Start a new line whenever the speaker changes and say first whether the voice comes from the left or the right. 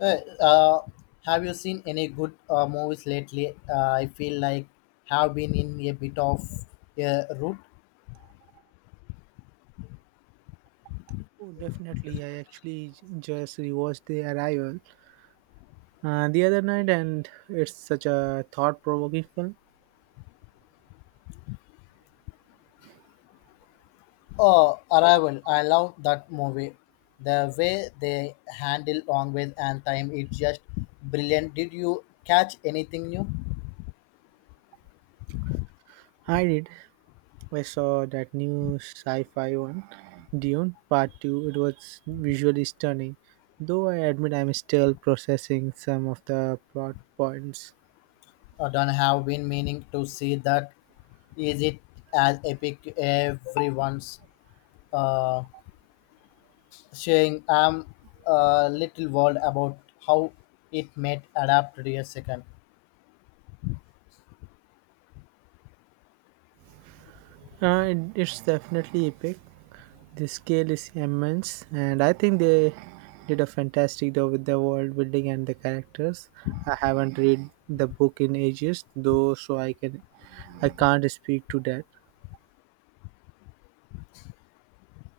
left: Hey, uh, have you seen any good movies lately? I feel like have been in a bit of a route.
right: Oh, definitely. I actually just rewatched The Arrival the other night, and it's such a thought provoking film.
left: Oh, Arrival. I love that movie. The way they handle language and time is just brilliant. Did you catch anything new?
right: I did. I saw that new sci fi one, Dune Part 2. It was visually stunning, though I admit I'm still processing some of the plot points.
left: I don't have been meaning to see that. Is it as epic everyone's uh, saying? I'm a little worried about how it might adapt to a second.
right: It's definitely epic. The scale is immense, and I think they did a fantastic job with the world building and the characters. I haven't read the book in ages, though, so I can't speak to that.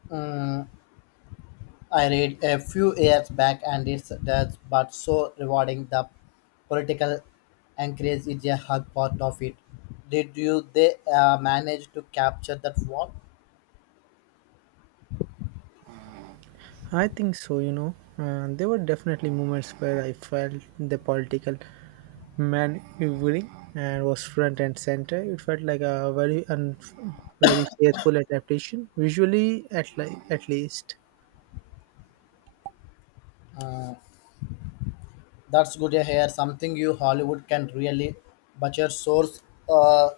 left: Mm, I read a few years back, and it's that's but so rewarding. The political anchorage is a hard part of it. Did you they manage to capture that one?
right: I think so. There were definitely moments where I felt the political maneuvering and was front and center. It felt like a very very faithful adaptation, visually at at least.
left: Uh, that's good to hear. Something you Hollywood can really butcher source uh,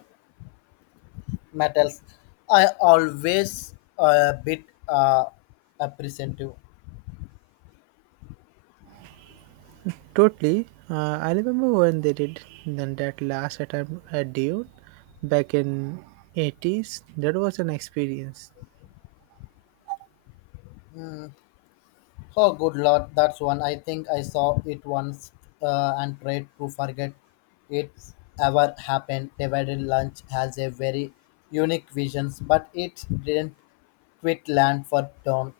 left: metals. I always a bit appreciative.
right: Totally. I remember when they did then that last attempt at Dune back in 80's. That was an experience.
left: Oh, good lord, that's one. I think I saw it once and tried to forget it ever happened. David Lunch has a very unique visions, but it didn't quit land for dawn.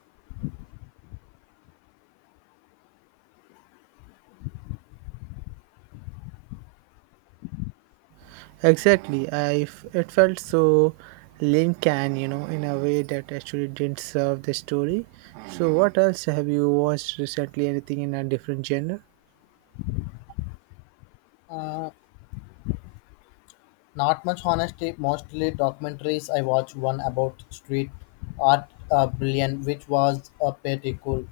right: Exactly. It felt so limp and in a way that actually didn't serve the story. So what else have you watched recently? Anything in a different genre?
left: Uh, Not much honesty, mostly documentaries. I watched one about street art brilliant, which was pretty cool.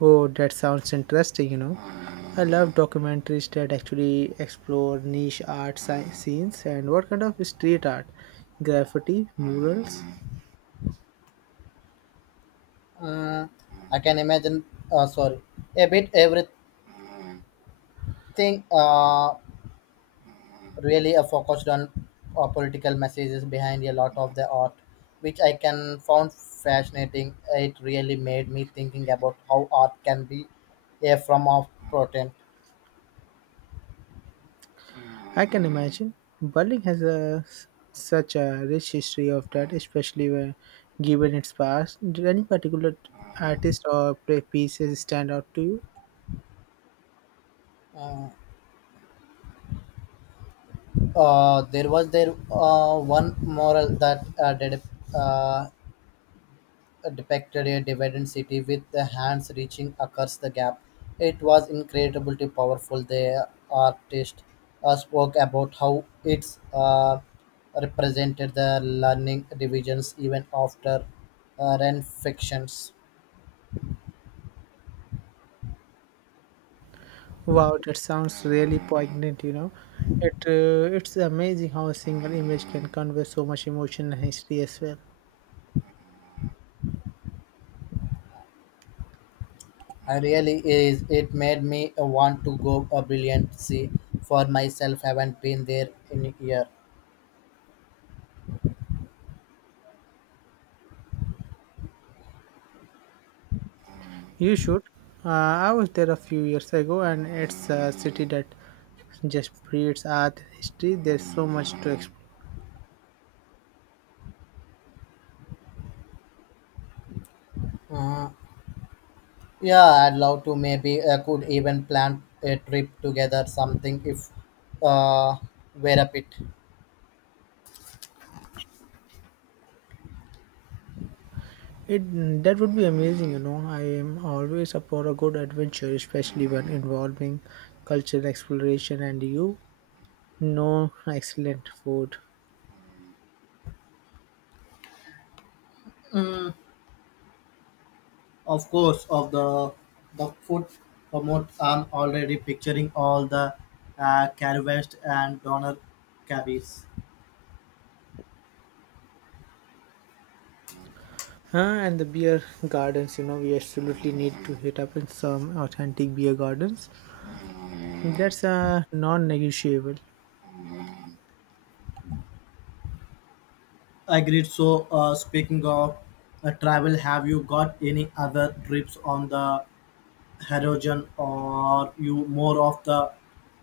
right: Oh, that sounds interesting. I love documentaries that actually explore niche art scenes and what kind of street art, graffiti, murals.
left: Uh, I can imagine, sorry, a bit everything. Uh, Really focused on political messages behind a lot of the art which I can found fascinating it really made me thinking about how art can be a form of protest.
right: I can imagine. Berlin has a, such a rich history of that, especially when, given its past. Did any particular artist or play pieces stand out to you?
left: There was there one moral that did uh, depicted a divided city with the hands reaching across the gap. It was incredibly powerful. The artist spoke about how it's represented the learning divisions even after uh, fictions.
right: Wow, that sounds really poignant. It's amazing how a single image can convey so much emotion and history as well.
left: I really is it made me want to go a brilliant sea for myself. Haven't been there in a year.
right: You should. I was there a few years ago, and it's a city that just breeds art and history. There's so much to explore.
left: Uh, Yeah, I'd love to. Maybe I could even plan a trip together, something if uh, we're a bit.
right: It that would be amazing. I am always up for a good adventure, especially when involving cultural exploration and excellent food.
left: Of course, of the food promote, I'm already picturing all the caravans and donor cabbies.
right: Huh, and the beer gardens, we absolutely need to hit up in some authentic beer gardens. That's non-negotiable.
left: Agreed. So, speaking of travel, have you got any other trips on the horizon, or you more of the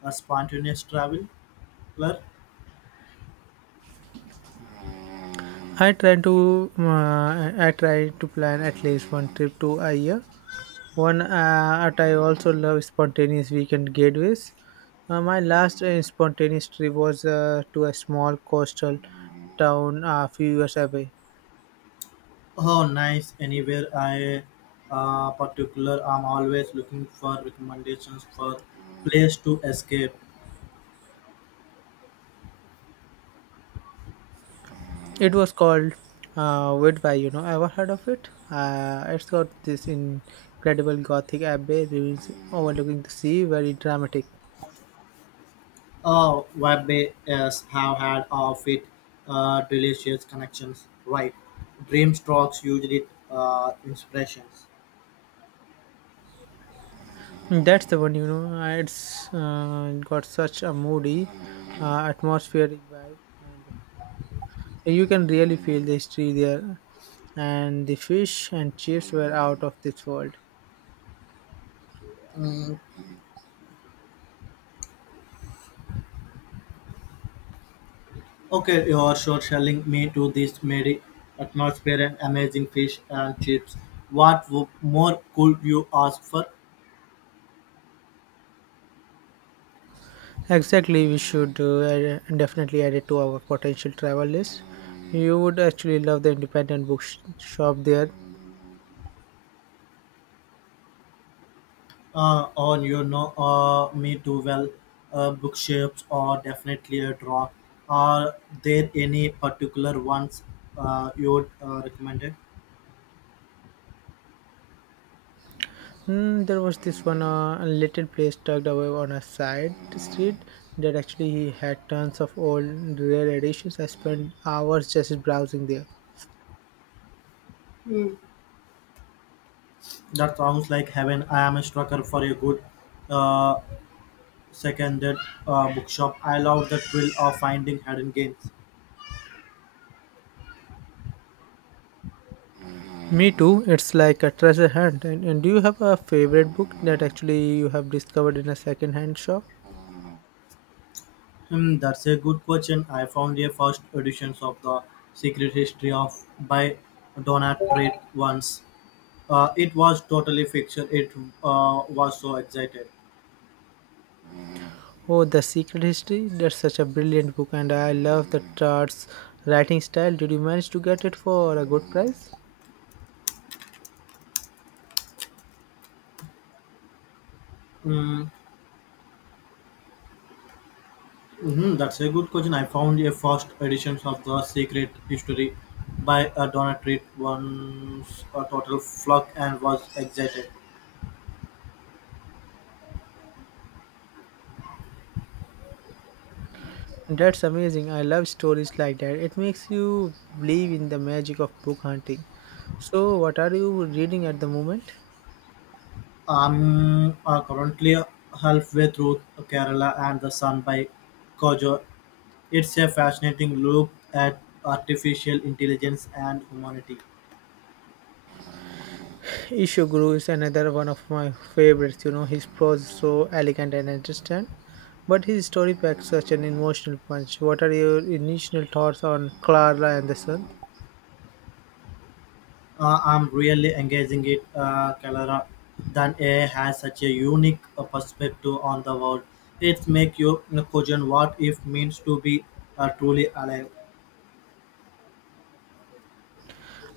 left: spontaneous traveler?
right: I try to plan at least one trip to a year. One at I also love spontaneous weekend getaways. My last spontaneous trip was to a small coastal town a few years away.
left: Oh, nice. Anywhere I particular, I'm always looking for recommendations for place to escape.
right: It was called Whitby. You know, ever heard of it? It's got this incredible Gothic abbey ruins overlooking the sea, very dramatic.
left: Oh, Webby yes, have had of it delicious connections. Right, dream strokes usually inspirations.
right: That's the one, you know. It's Got such a moody, atmospheric vibe, and you can really feel the history there. And the fish and chips were out of this world.
left: Mm, okay, you're short selling me to this merry atmosphere and amazing fish and chips. What more could you ask for?
right: Exactly, we should definitely add it to our potential travel list. You would actually love the independent bookshop there.
left: Or you know me too well. Bookshelves are definitely a draw. Are there any particular ones you would recommend? It?
right: Hmm, there was this one little place tucked away on a side street that actually he had tons of old rare editions. I spent hours just browsing there.
left: That sounds like heaven. I am a sucker for a good uh, seconded bookshop. I love the thrill of finding hidden games.
right: Me too. It's like a treasure hunt. And do you have a favorite book that actually you have discovered in a second-hand shop?
left: Hmm, that's a good question. I found the first editions of the Secret History of by Donna Treat once. It was totally fiction. It was so excited.
right: Oh, The Secret History. That's such a brilliant book, and I love the Tart's writing style. Did you manage to get it for a good price?
left: Mm, mhm, that's a good question. I found a first edition of The Secret History by Donna Donatrit once a total flock and was excited.
right: That's amazing. I love stories like that. It makes you believe in the magic of book hunting. So, what are you reading at the moment?
left: I'm currently halfway through Kerala and the Sun by Kojo. It's a fascinating look at artificial intelligence and humanity.
right: Ishiguro is another one of my favorites. You know, his prose is so elegant and interesting, but his story packs such an emotional punch. What are your initial thoughts on Clara and the Sun?
left: I'm really engaging it, Kalara. Than A has such a unique perspective on the world. It make you question what if means to be truly alive.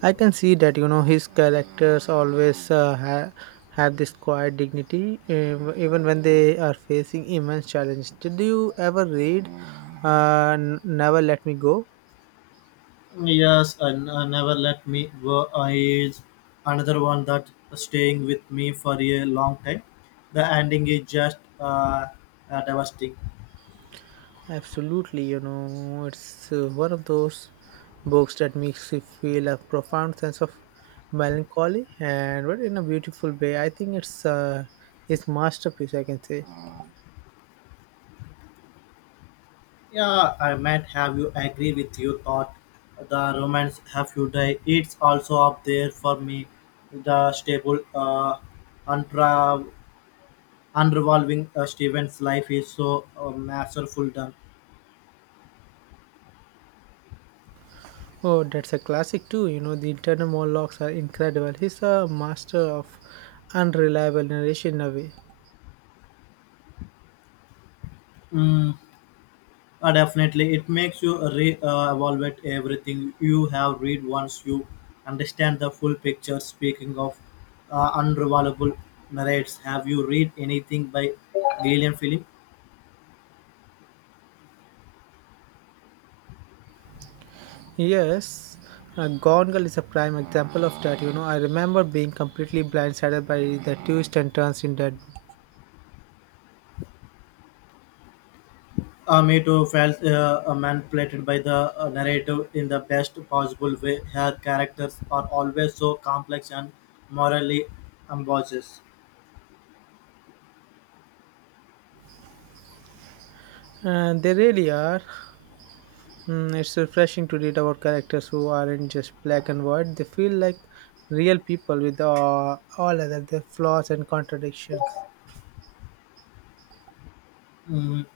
right: I can see that his characters always have this quiet dignity, even when they are facing immense challenge. Did you ever read "Never Let Me Go"?
left: Yes, and never let me go is another one that staying with me for a long time. The ending is just devastating.
right: Absolutely, it's one of those books that makes you feel a profound sense of melancholy, and but in a beautiful way. I think it's his masterpiece. I can say.
left: Yeah, I might have you agree with you thought the romance have you die. It's also up there for me. The stable untra unrevolving Steven's life is so masterful done.
right: Oh, that's a classic too. You know, the internal monologues are incredible. He's a master of unreliable narration in a way.
left: Mm, definitely it makes you re evaluate everything you have read once you understand the full picture. Speaking of unrevolvable narrates, have you read anything by Gillian Philip?
right: Yes, Gone Girl is a prime example of that. You know, I remember being completely blindsided by the twists and turns in that book.
left: Me too felt manipulated by the narrative in the best possible way. Her characters are always so complex and morally ambiguous.
right: And they really are. Mm, it's refreshing to read about characters who aren't just black and white. They feel like real people with all other their flaws and contradictions.
left: Mm.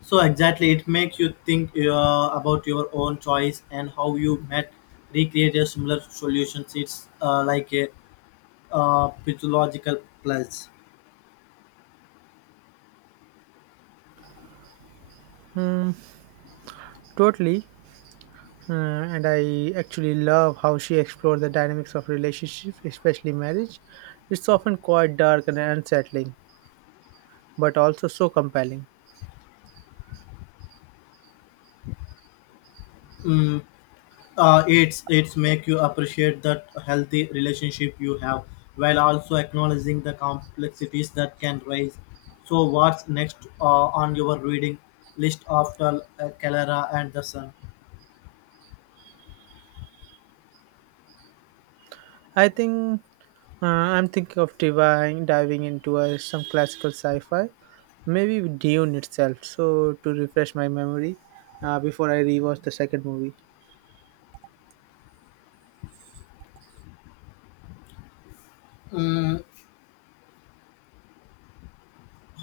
left: So exactly, it makes you think about your own choice and how you might recreate a similar solution. It's like a physiological pledge.
right: Totally. And I actually love how she explores the dynamics of relationships, especially marriage. It's often quite dark and unsettling, but also so compelling.
left: It's make you appreciate that healthy relationship you have while also acknowledging the complexities that can rise so what's next on your reading list after Calera and the Sun.
right: I think I'm thinking of diving into some classical sci-fi, maybe Dune itself, so to refresh my memory before I rewatch the second movie.
left: mm,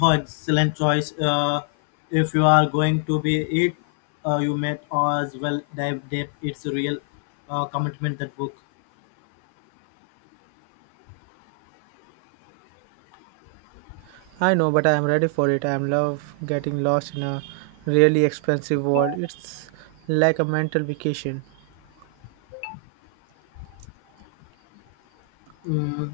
left: oh, excellent choice if you are going to be it you might as well dive deep it's a real commitment that book.
right: I know, but I am ready for it. I am love getting lost in a really expensive world. It's like a mental vacation.
left: Mm,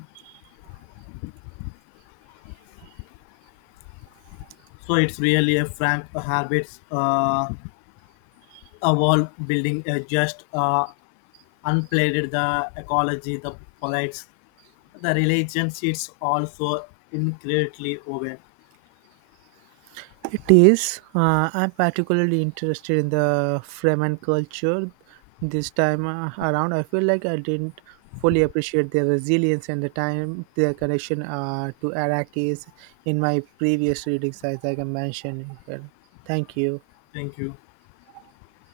left: so it's really a Frank Herbert's a wall building just unplayed, the ecology, the politics, the religions. It's also incredibly woven.
right: It is. I'm particularly interested in the Fremen culture this time around. I feel like I didn't fully appreciate their resilience and the time their connection to Iraq is in my previous readings, as I mentioned here. Thank you.
left: Thank you.